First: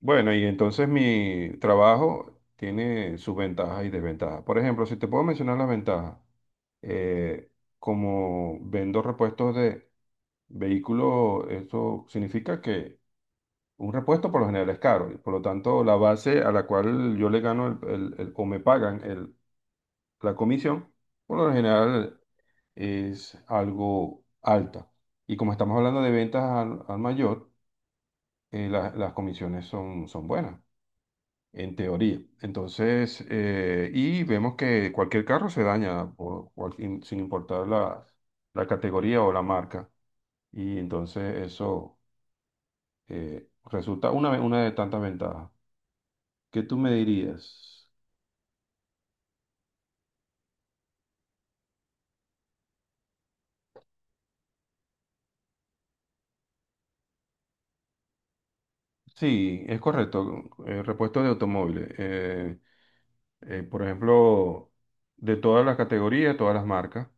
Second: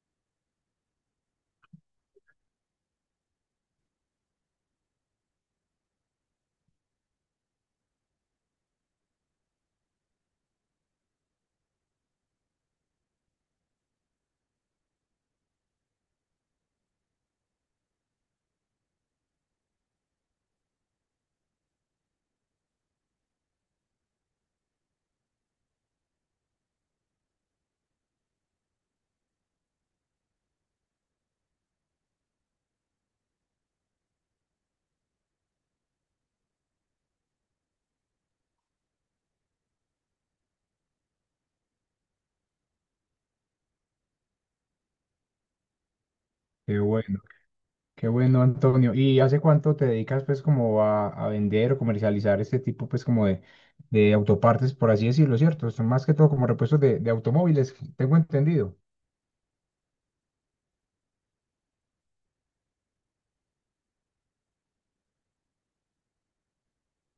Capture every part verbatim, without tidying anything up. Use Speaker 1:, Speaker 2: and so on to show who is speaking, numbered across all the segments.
Speaker 1: Bueno, y entonces mi trabajo tiene sus ventajas y desventajas. Por ejemplo, si te puedo mencionar las ventajas, eh, como vendo repuestos de vehículos, eso significa que un repuesto por lo general es caro y por lo tanto la base a la cual yo le gano el- el- el- o me pagan el- la comisión, por lo general es algo alta. Y como estamos hablando de ventas al, al mayor, eh, la- las comisiones son, son buenas en teoría. Entonces, eh, y vemos que cualquier carro se daña por- por- sin sin importar la, la categoría o la marca. Y entonces eso eh, resulta una, ve- una de tantas ventajas. ¿Qué tú
Speaker 2: Qué
Speaker 1: me
Speaker 2: bueno,
Speaker 1: dirías?
Speaker 2: qué bueno, Antonio. ¿Y hace cuánto te dedicas pues como a, a vender o comercializar este tipo pues como de, de autopartes, por así decirlo, ¿cierto? Son más que todo como repuestos de, de automóviles, tengo entendido.
Speaker 1: Sí, es correcto. eh, repuesto de automóviles. eh, eh, por ejemplo, de todas las categorías, todas las marcas.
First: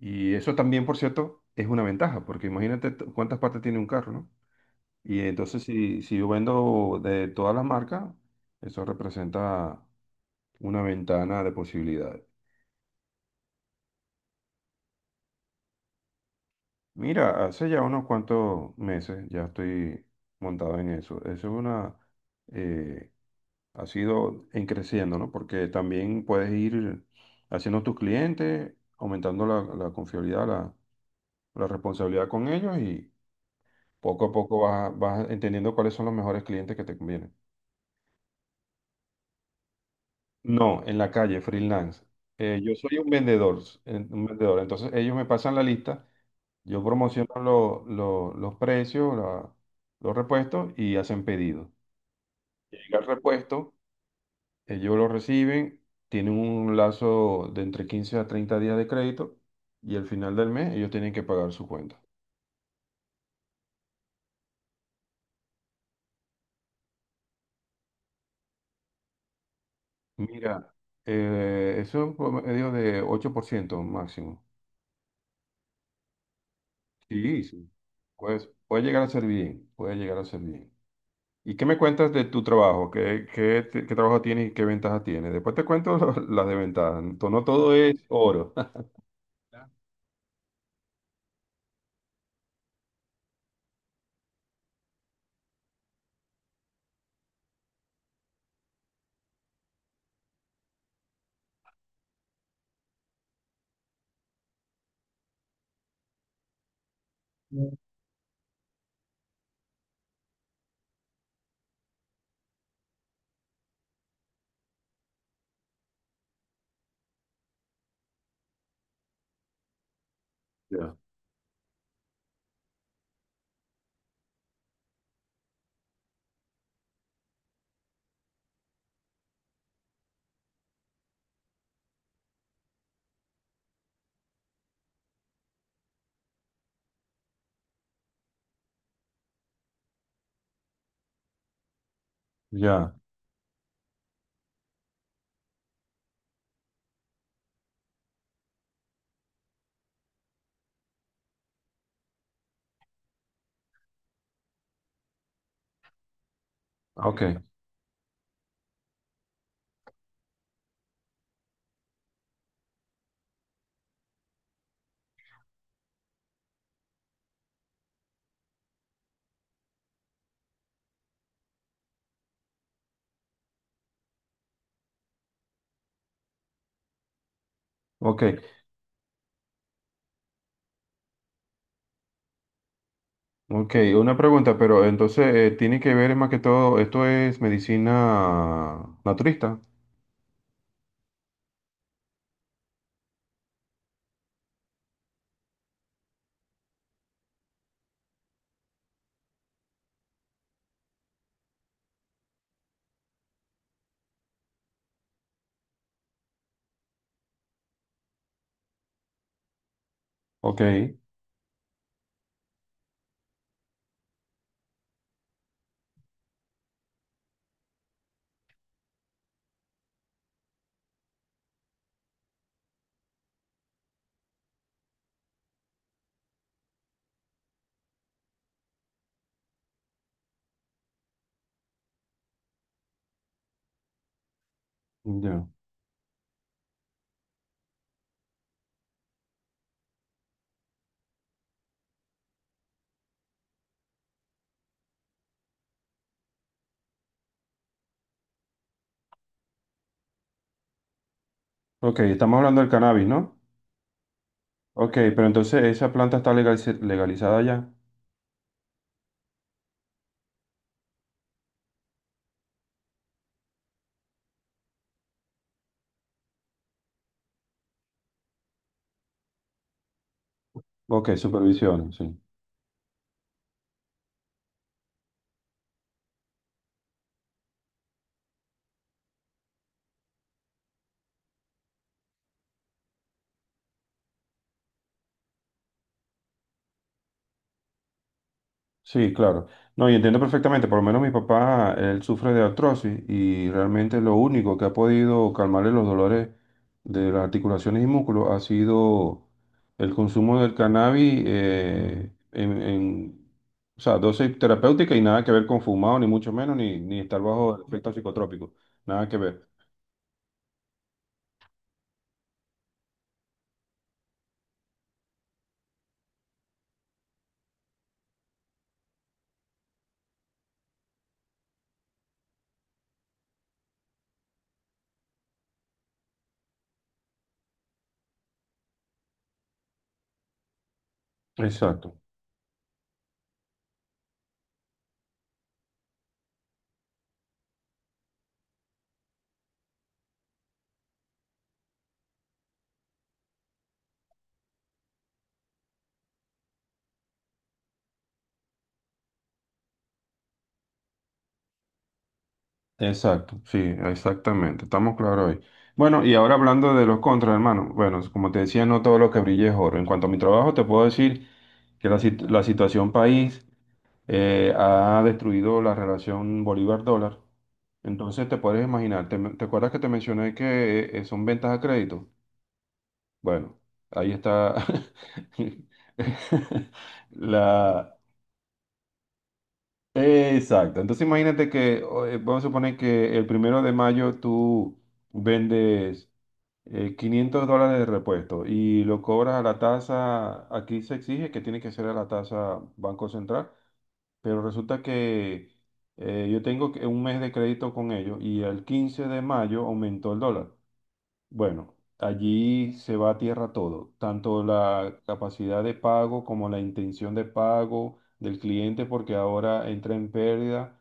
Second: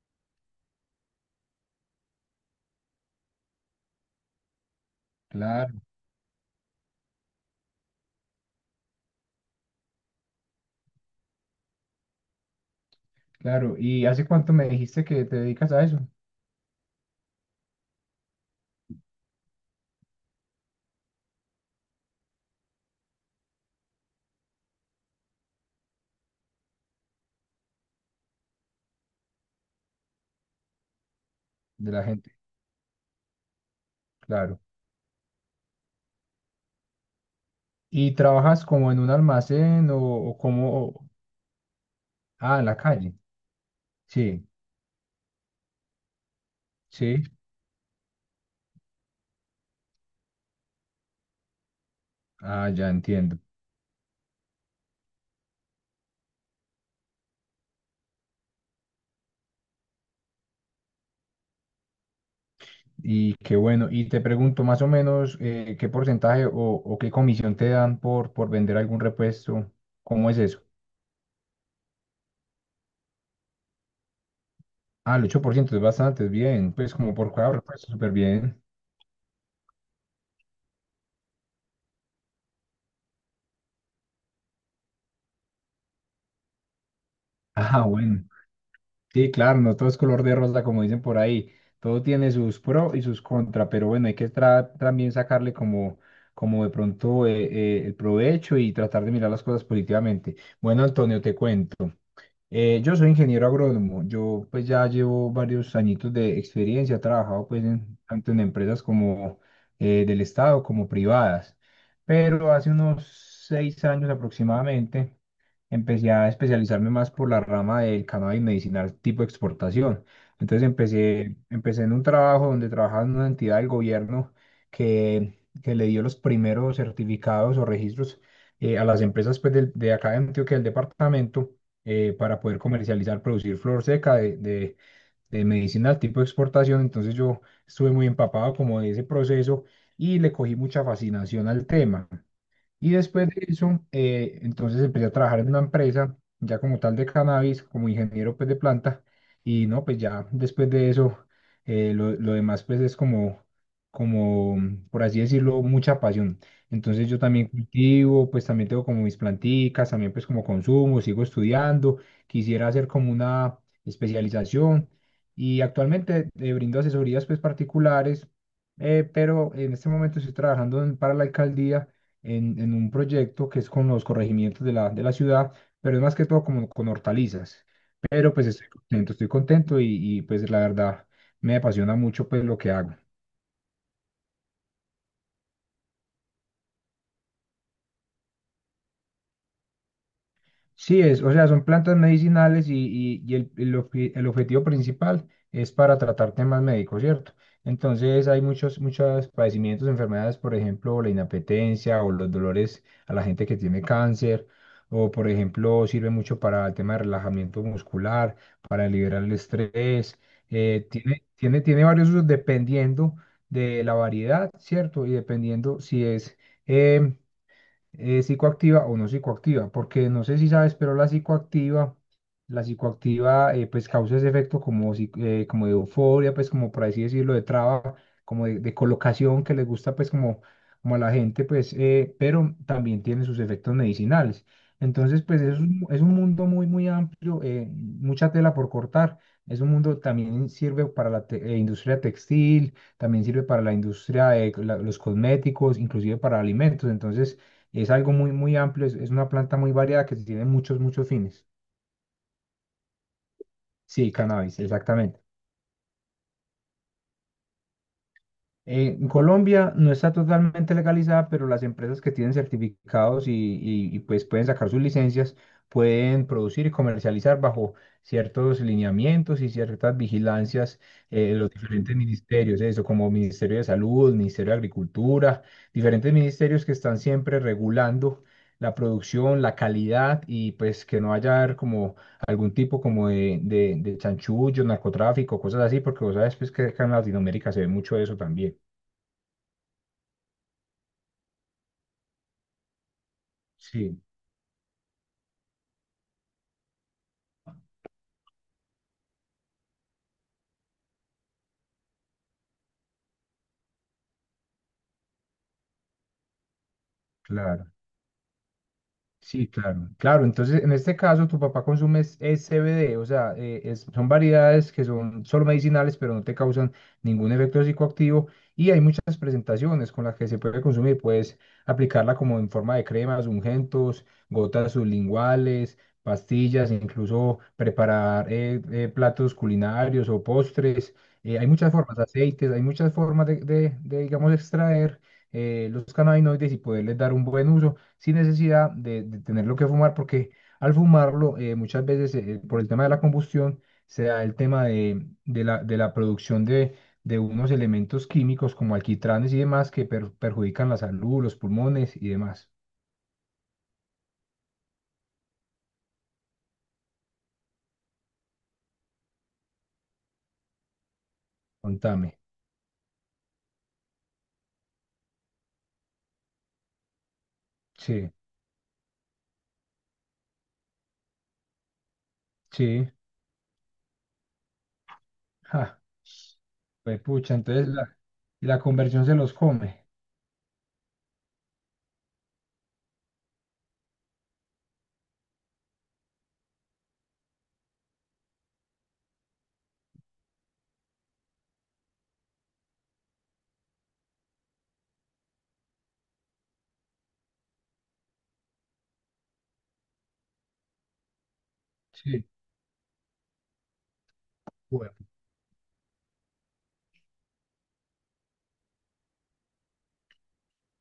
Speaker 1: Y eso también, por cierto, es una ventaja, porque imagínate t- cuántas partes tiene un carro, ¿no? Y entonces
Speaker 2: Claro,
Speaker 1: si, si yo vendo de todas las marcas, eso representa una ventana de posibilidades.
Speaker 2: claro. ¿Y hace cuánto me dijiste que te dedicas a eso?
Speaker 1: Mira, hace ya unos cuantos meses ya estoy montado en eso. Eso es una, eh, ha sido en creciendo, ¿no? Porque también puedes ir haciendo tus clientes, aumentando la, la confiabilidad, la, la
Speaker 2: De la
Speaker 1: responsabilidad
Speaker 2: gente,
Speaker 1: con ellos y poco a
Speaker 2: claro.
Speaker 1: poco vas, vas entendiendo cuáles son los mejores clientes que te convienen.
Speaker 2: ¿Y trabajas como en un almacén o, o
Speaker 1: No, en
Speaker 2: como...
Speaker 1: la calle, freelance.
Speaker 2: Ah,
Speaker 1: Eh,
Speaker 2: en
Speaker 1: yo
Speaker 2: la
Speaker 1: soy un
Speaker 2: calle.
Speaker 1: vendedor, eh, un
Speaker 2: Sí,
Speaker 1: vendedor. Entonces ellos me pasan la lista, yo
Speaker 2: sí.
Speaker 1: promociono lo- lo- los precios, la- los repuestos y hacen pedido.
Speaker 2: Ah, ya
Speaker 1: Llega el
Speaker 2: entiendo.
Speaker 1: repuesto, ellos lo reciben, tienen un lazo de entre quince a treinta días de crédito y al final del mes ellos tienen que pagar su cuenta.
Speaker 2: Y qué bueno. Y te pregunto más o menos eh, qué porcentaje o, o qué comisión te dan por, por vender algún repuesto. ¿Cómo es eso?
Speaker 1: Mira, eh, eso es un promedio de ocho por ciento máximo.
Speaker 2: Ah, el ocho por ciento es bastante, es bien. Pues como por
Speaker 1: Sí,
Speaker 2: cada
Speaker 1: sí.
Speaker 2: repuesto, súper
Speaker 1: Pues
Speaker 2: bien.
Speaker 1: puede llegar a ser bien, puede llegar a ser bien. ¿Y qué me cuentas de tu trabajo? ¿Qué, qué, te- qué trabajo tienes y qué ventajas tienes? Después te cuento lo- las desventajas. No no todo
Speaker 2: Ah,
Speaker 1: es
Speaker 2: bueno.
Speaker 1: oro.
Speaker 2: Sí, claro, no todo es color de rosa, como dicen por ahí. Todo tiene sus pro y sus contra, pero bueno, hay que tra- también sacarle como, como de pronto eh, eh, el provecho y tratar de mirar las cosas positivamente. Bueno, Antonio, te cuento. Eh, yo soy ingeniero agrónomo. Yo pues ya llevo varios añitos de experiencia. He trabajado pues en- tanto en empresas como eh, del Estado como privadas. Pero hace unos seis años aproximadamente empecé a especializarme más por la rama del cannabis medicinal tipo exportación. Entonces
Speaker 1: Ya,
Speaker 2: empecé, empecé en un trabajo donde trabajaba en una entidad del gobierno que, que le dio los primeros certificados o registros eh, a las empresas pues, del- de acá de Antioquia, del departamento eh, para poder comercializar, producir flor seca de, de, de medicinal tipo exportación. Entonces yo estuve muy empapado como de ese proceso y le cogí mucha fascinación al tema. Y
Speaker 1: ya,
Speaker 2: después de eso, eh, entonces empecé a trabajar en una empresa, ya como tal de cannabis, como ingeniero pues de planta. Y no, pues ya después de eso, eh, lo, lo demás pues es como, como, por así decirlo, mucha pasión. Entonces yo
Speaker 1: ok,
Speaker 2: también cultivo, pues también tengo como mis planticas, también pues como consumo, sigo estudiando, quisiera hacer como una especialización. Y actualmente eh, brindo asesorías pues particulares, eh, pero en este momento estoy trabajando en- para la alcaldía en, en un proyecto que es con los corregimientos de la, de la ciudad, pero es más que todo como con hortalizas.
Speaker 1: ok,
Speaker 2: Pero pues estoy contento, estoy contento y, y pues la verdad me apasiona mucho pues lo que hago.
Speaker 1: ok. Una pregunta, pero entonces eh, tiene que ver más que todo, esto es medicina naturista.
Speaker 2: Sí, es, o sea, son plantas medicinales y, y- y el, el obje- el objetivo principal es para tratar temas médicos, ¿cierto? Entonces hay muchos, muchos padecimientos, enfermedades, por ejemplo, la inapetencia o los dolores a la gente que tiene cáncer, o por ejemplo, sirve mucho para el tema de relajamiento muscular, para liberar el estrés,
Speaker 1: Ok,
Speaker 2: eh, tiene, tiene, tiene varios usos dependiendo de la variedad, ¿cierto? Y dependiendo si es... em, eh, psicoactiva o no psicoactiva, porque no sé si sabes, pero la psicoactiva, la psicoactiva eh, pues causa ese efecto como, si- eh, como de euforia, pues como por así decirlo, de traba, como de, de colocación que les gusta pues como, como a la gente, pues, eh, pero también tiene sus efectos medicinales. Entonces, pues
Speaker 1: ya.
Speaker 2: es un, es un mundo muy, muy amplio, eh, mucha tela por cortar. Es un mundo también sirve para la te- eh, industria textil, también sirve para la industria de la- los cosméticos, inclusive para alimentos. Entonces, es algo muy, muy amplio, es, es una planta muy variada que tiene muchos, muchos fines.
Speaker 1: Ok, estamos hablando del cannabis, ¿no?
Speaker 2: Sí, cannabis,
Speaker 1: Ok,
Speaker 2: exactamente.
Speaker 1: pero entonces esa planta está legaliz- legalizada ya.
Speaker 2: En Colombia no está totalmente legalizada, pero las empresas que tienen certificados y, y- y, pues pueden sacar sus licencias, pueden producir y comercializar bajo ciertos lineamientos y ciertas vigilancias
Speaker 1: Ok,
Speaker 2: eh, de los
Speaker 1: supervisión,
Speaker 2: diferentes
Speaker 1: sí.
Speaker 2: ministerios, eso como Ministerio de Salud, Ministerio de Agricultura, diferentes ministerios que están siempre regulando la producción, la calidad y pues que no haya como algún tipo como de, de, de chanchullo, narcotráfico, cosas así, porque vos sabes pues que acá en Latinoamérica se ve mucho eso también.
Speaker 1: Sí, claro. No, y entiendo perfectamente, por lo menos mi papá, él sufre de artrosis y
Speaker 2: Sí,
Speaker 1: realmente lo único que ha podido calmarle los dolores de las articulaciones y músculos ha sido el consumo del cannabis eh, en, en, o sea, dosis terapéutica y nada que ver con fumado, ni mucho menos, ni, ni estar bajo el
Speaker 2: claro.
Speaker 1: efecto psicotrópico, nada que
Speaker 2: Sí,
Speaker 1: ver.
Speaker 2: claro. Claro, entonces en este caso tu papá consume es, es C B D, o sea, eh, es- son variedades que son solo medicinales, pero no te causan ningún efecto psicoactivo y hay muchas presentaciones con las que se puede consumir. Puedes aplicarla como en forma de cremas, ungüentos, gotas sublinguales, pastillas, incluso preparar eh, eh, platos culinarios o postres. Eh, hay muchas formas,
Speaker 1: Exacto.
Speaker 2: aceites, hay muchas formas de, de- de, digamos, extraer eh, los cannabinoides y poderles dar un buen uso sin necesidad de, de tenerlo que fumar, porque al fumarlo eh, muchas veces eh, por el tema de la combustión se da el tema de, de la, de la producción de, de unos elementos químicos como alquitranes y demás que per- perjudican la salud, los pulmones y demás.
Speaker 1: Exacto, sí, exactamente, estamos claros hoy. Bueno, y ahora hablando de los contras, hermano, bueno, como te decía, no todo lo que brilla es oro. En cuanto a mi trabajo, te puedo decir que la,
Speaker 2: Contame.
Speaker 1: sit- la situación país eh, ha destruido la relación Bolívar-dólar.
Speaker 2: Sí,
Speaker 1: Entonces te puedes imaginar, ¿te, te acuerdas que te mencioné que eh, son ventas a crédito?
Speaker 2: sí.
Speaker 1: Bueno, ahí está
Speaker 2: Ja, pues pucha, entonces la,
Speaker 1: la.
Speaker 2: la conversión se los come.
Speaker 1: Exacto. Entonces imagínate que, o, eh, vamos a suponer que el primero de mayo tú vendes eh, quinientos dólares de repuesto y lo cobras a la tasa, aquí se exige que tiene que ser a la tasa Banco Central, pero resulta que eh, yo tengo que- un mes de crédito con ellos y el quince de mayo aumentó el dólar. Bueno,
Speaker 2: Sí,
Speaker 1: allí se va a tierra todo, tanto
Speaker 2: bueno,
Speaker 1: la capacidad de pago como la intención de pago del cliente, porque ahora entra en pérdida,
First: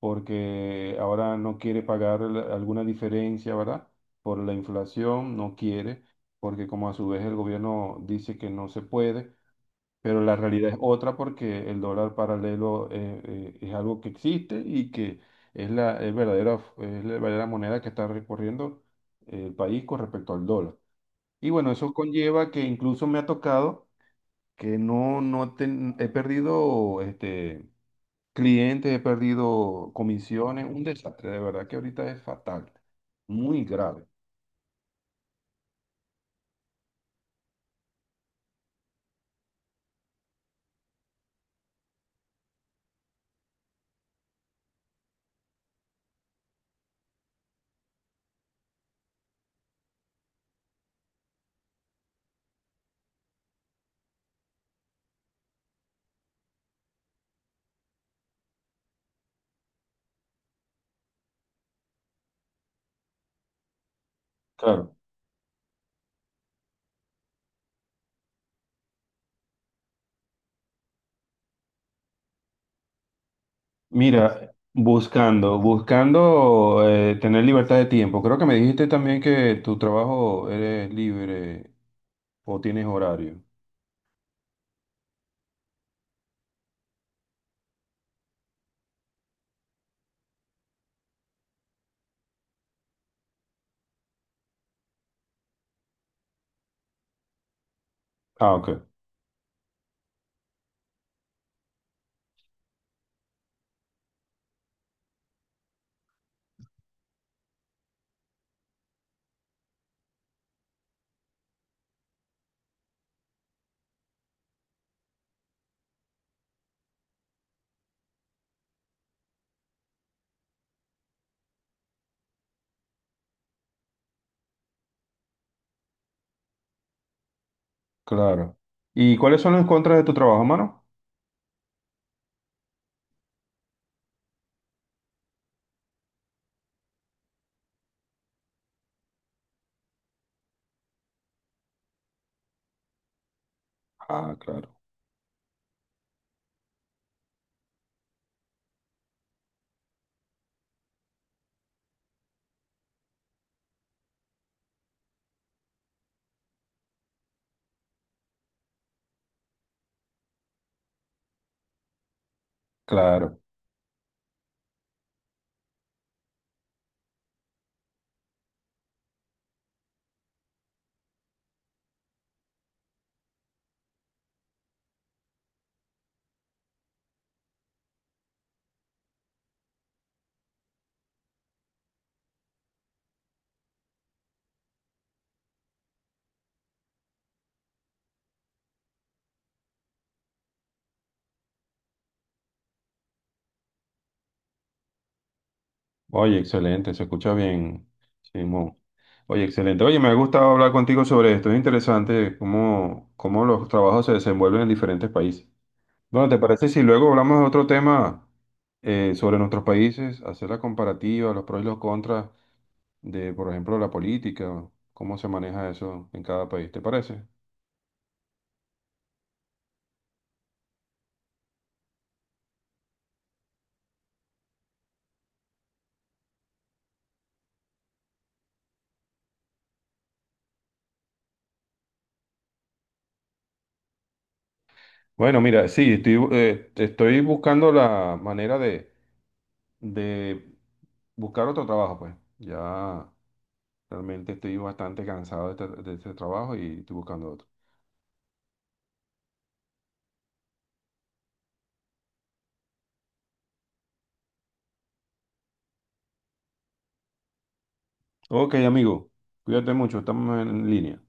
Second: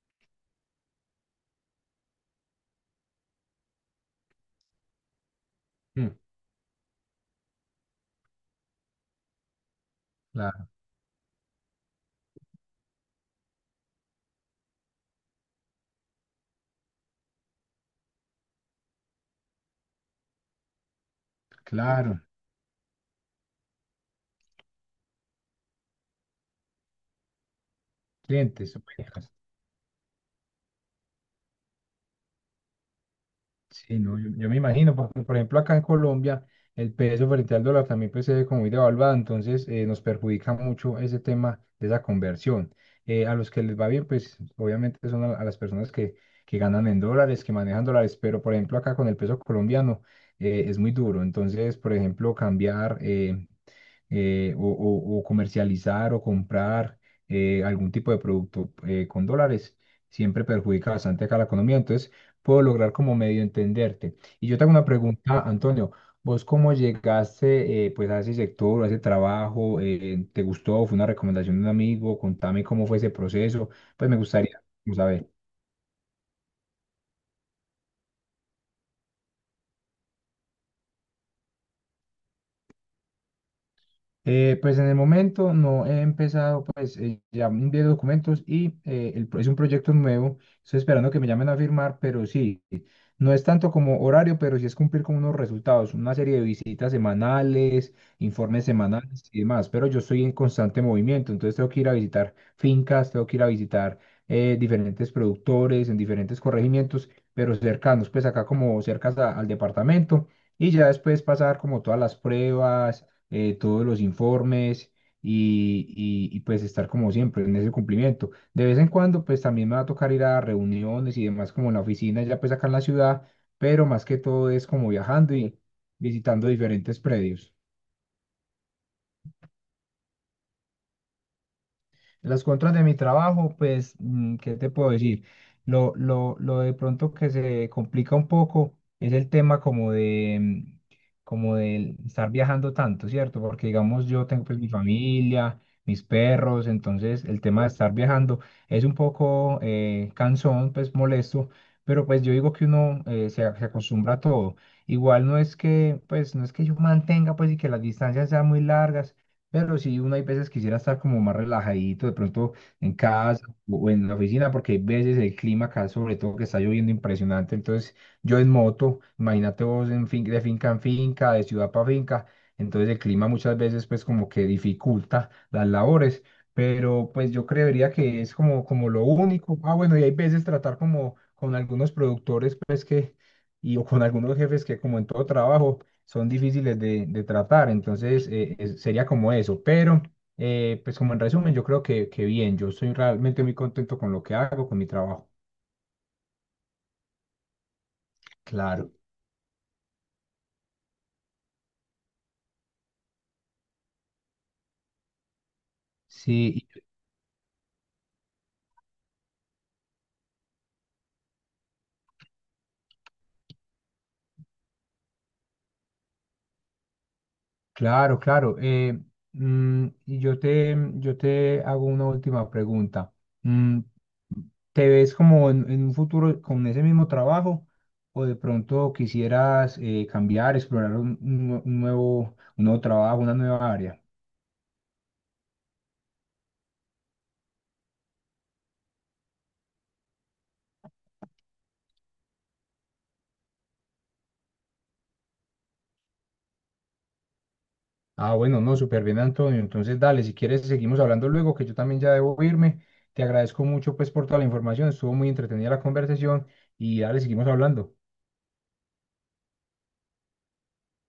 Speaker 1: porque ahora no quiere pagar la- alguna diferencia, ¿verdad? Por la inflación, no quiere,
Speaker 2: mm,
Speaker 1: porque como a su vez el gobierno dice que no se puede. Pero la
Speaker 2: la-
Speaker 1: realidad es otra porque el dólar paralelo eh, eh, es algo que existe y que es la, el verdadero, es la verdadera moneda que está recorriendo el país con respecto al dólar. Y bueno, eso
Speaker 2: claro,
Speaker 1: conlleva que incluso me ha tocado que no, no ten- he perdido este,
Speaker 2: clientes.
Speaker 1: clientes, he
Speaker 2: Bueno.
Speaker 1: perdido comisiones, un desastre, de verdad que ahorita es fatal, muy
Speaker 2: Sí,
Speaker 1: grave.
Speaker 2: no, yo, yo me imagino, porque por ejemplo acá en Colombia el peso frente al dólar también pues se ve como muy devaluado, entonces eh, nos perjudica mucho ese tema de esa conversión. Eh, a los que les va bien, pues obviamente son a, a las personas que, que ganan en dólares, que manejan dólares, pero por ejemplo acá con el peso colombiano eh, es muy duro, entonces por ejemplo cambiar eh, eh, o, o- o comercializar o comprar eh, algún tipo de producto eh, con dólares, siempre perjudica bastante acá la economía. Entonces, puedo lograr como medio entenderte. Y yo tengo una
Speaker 1: Claro.
Speaker 2: pregunta, Antonio. ¿Vos cómo llegaste eh, pues a ese sector, a ese trabajo? Eh, ¿te gustó? ¿Fue una recomendación de un amigo? Contame cómo fue ese proceso. Pues me
Speaker 1: Mira,
Speaker 2: gustaría como saber.
Speaker 1: buscando, buscando eh, tener libertad de tiempo. Creo que me dijiste también que tu trabajo eres libre o tienes horario.
Speaker 2: Eh, pues en el momento no he empezado, pues eh, ya envié documentos y eh, el pro- es un proyecto nuevo. Estoy esperando que me llamen a firmar, pero sí, no es tanto como horario, pero sí es cumplir con unos resultados, una serie de visitas semanales,
Speaker 1: Ah,
Speaker 2: informes
Speaker 1: ok,
Speaker 2: semanales y demás. Pero yo estoy en constante movimiento, entonces tengo que ir a visitar fincas, tengo que ir a visitar eh, diferentes productores en diferentes corregimientos, pero cercanos, pues acá como cercas a- al departamento. Y ya después pasar como todas las pruebas, eh, todos los informes y, y y pues estar como siempre en ese cumplimiento. De vez en cuando, pues también me va a tocar ir a reuniones y demás, como en la oficina, ya pues acá en la ciudad, pero más que todo es como viajando y visitando diferentes predios.
Speaker 1: claro. ¿Y cuáles son los contras de tu trabajo, mano?
Speaker 2: Las contras de mi trabajo, pues, mm, ¿qué te puedo decir? Lo, lo, lo de pronto que se complica un poco es el tema como de, mm, como de estar viajando tanto, ¿cierto? Porque, digamos, yo
Speaker 1: Ah,
Speaker 2: tengo pues
Speaker 1: claro,
Speaker 2: mi familia, mis perros, entonces el tema de estar viajando es un poco eh, cansón, pues molesto, pero pues yo digo que uno eh, se, se acostumbra a todo. Igual no es que, pues, no es que yo mantenga, pues, y que las distancias sean muy largas pero sí, uno hay veces quisiera estar como más relajadito, de pronto en
Speaker 1: claro.
Speaker 2: casa o en la oficina, porque hay veces el clima acá, sobre todo que está lloviendo impresionante. Entonces, yo en moto, imagínate vos en fin, de finca en finca, de ciudad para finca. Entonces, el clima muchas veces, pues, como que dificulta las labores. Pero, pues, yo creería que es como, como lo único. Ah, bueno, y hay veces tratar como con algunos productores, pues, que, y o con algunos jefes que, como en todo trabajo son difíciles de, de tratar, entonces eh, es- sería como eso, pero eh, pues como en resumen, yo creo que, que bien, yo estoy realmente muy contento con lo que hago, con mi trabajo.
Speaker 1: Oye, excelente, se escucha bien, Simón.
Speaker 2: Claro,
Speaker 1: Oye, excelente. Oye, me ha gustado hablar contigo sobre esto. Es interesante cómo, cómo los trabajos se desenvuelven en diferentes países. Bueno, ¿te
Speaker 2: sí,
Speaker 1: parece si
Speaker 2: y-
Speaker 1: luego hablamos de otro tema eh, sobre nuestros países, hacer la comparativa, los pros y los contras de, por ejemplo, la política, cómo se maneja eso en cada país? ¿Te parece?
Speaker 2: claro, claro. Eh, mm, y yo te, mm, yo te hago una última pregunta. Mm, ¿Te ves como en, en un futuro con ese mismo trabajo o de pronto quisieras eh, cambiar, explorar un, un nue- un nuevo, un nuevo trabajo, una nueva área?
Speaker 1: Bueno, mira, sí, estoy, bu- eh, estoy buscando la manera de, de buscar otro trabajo, pues. Ya realmente estoy bastante cansado de este, de este trabajo y estoy buscando otro.
Speaker 2: Ah, bueno, no, súper bien, Antonio. Entonces, dale, si quieres, seguimos hablando luego, que yo también ya debo irme. Te agradezco mucho, pues, por toda la información. Estuvo muy entretenida la conversación y dale, seguimos hablando.
Speaker 1: Ok, amigo, cuídate mucho, estamos en línea.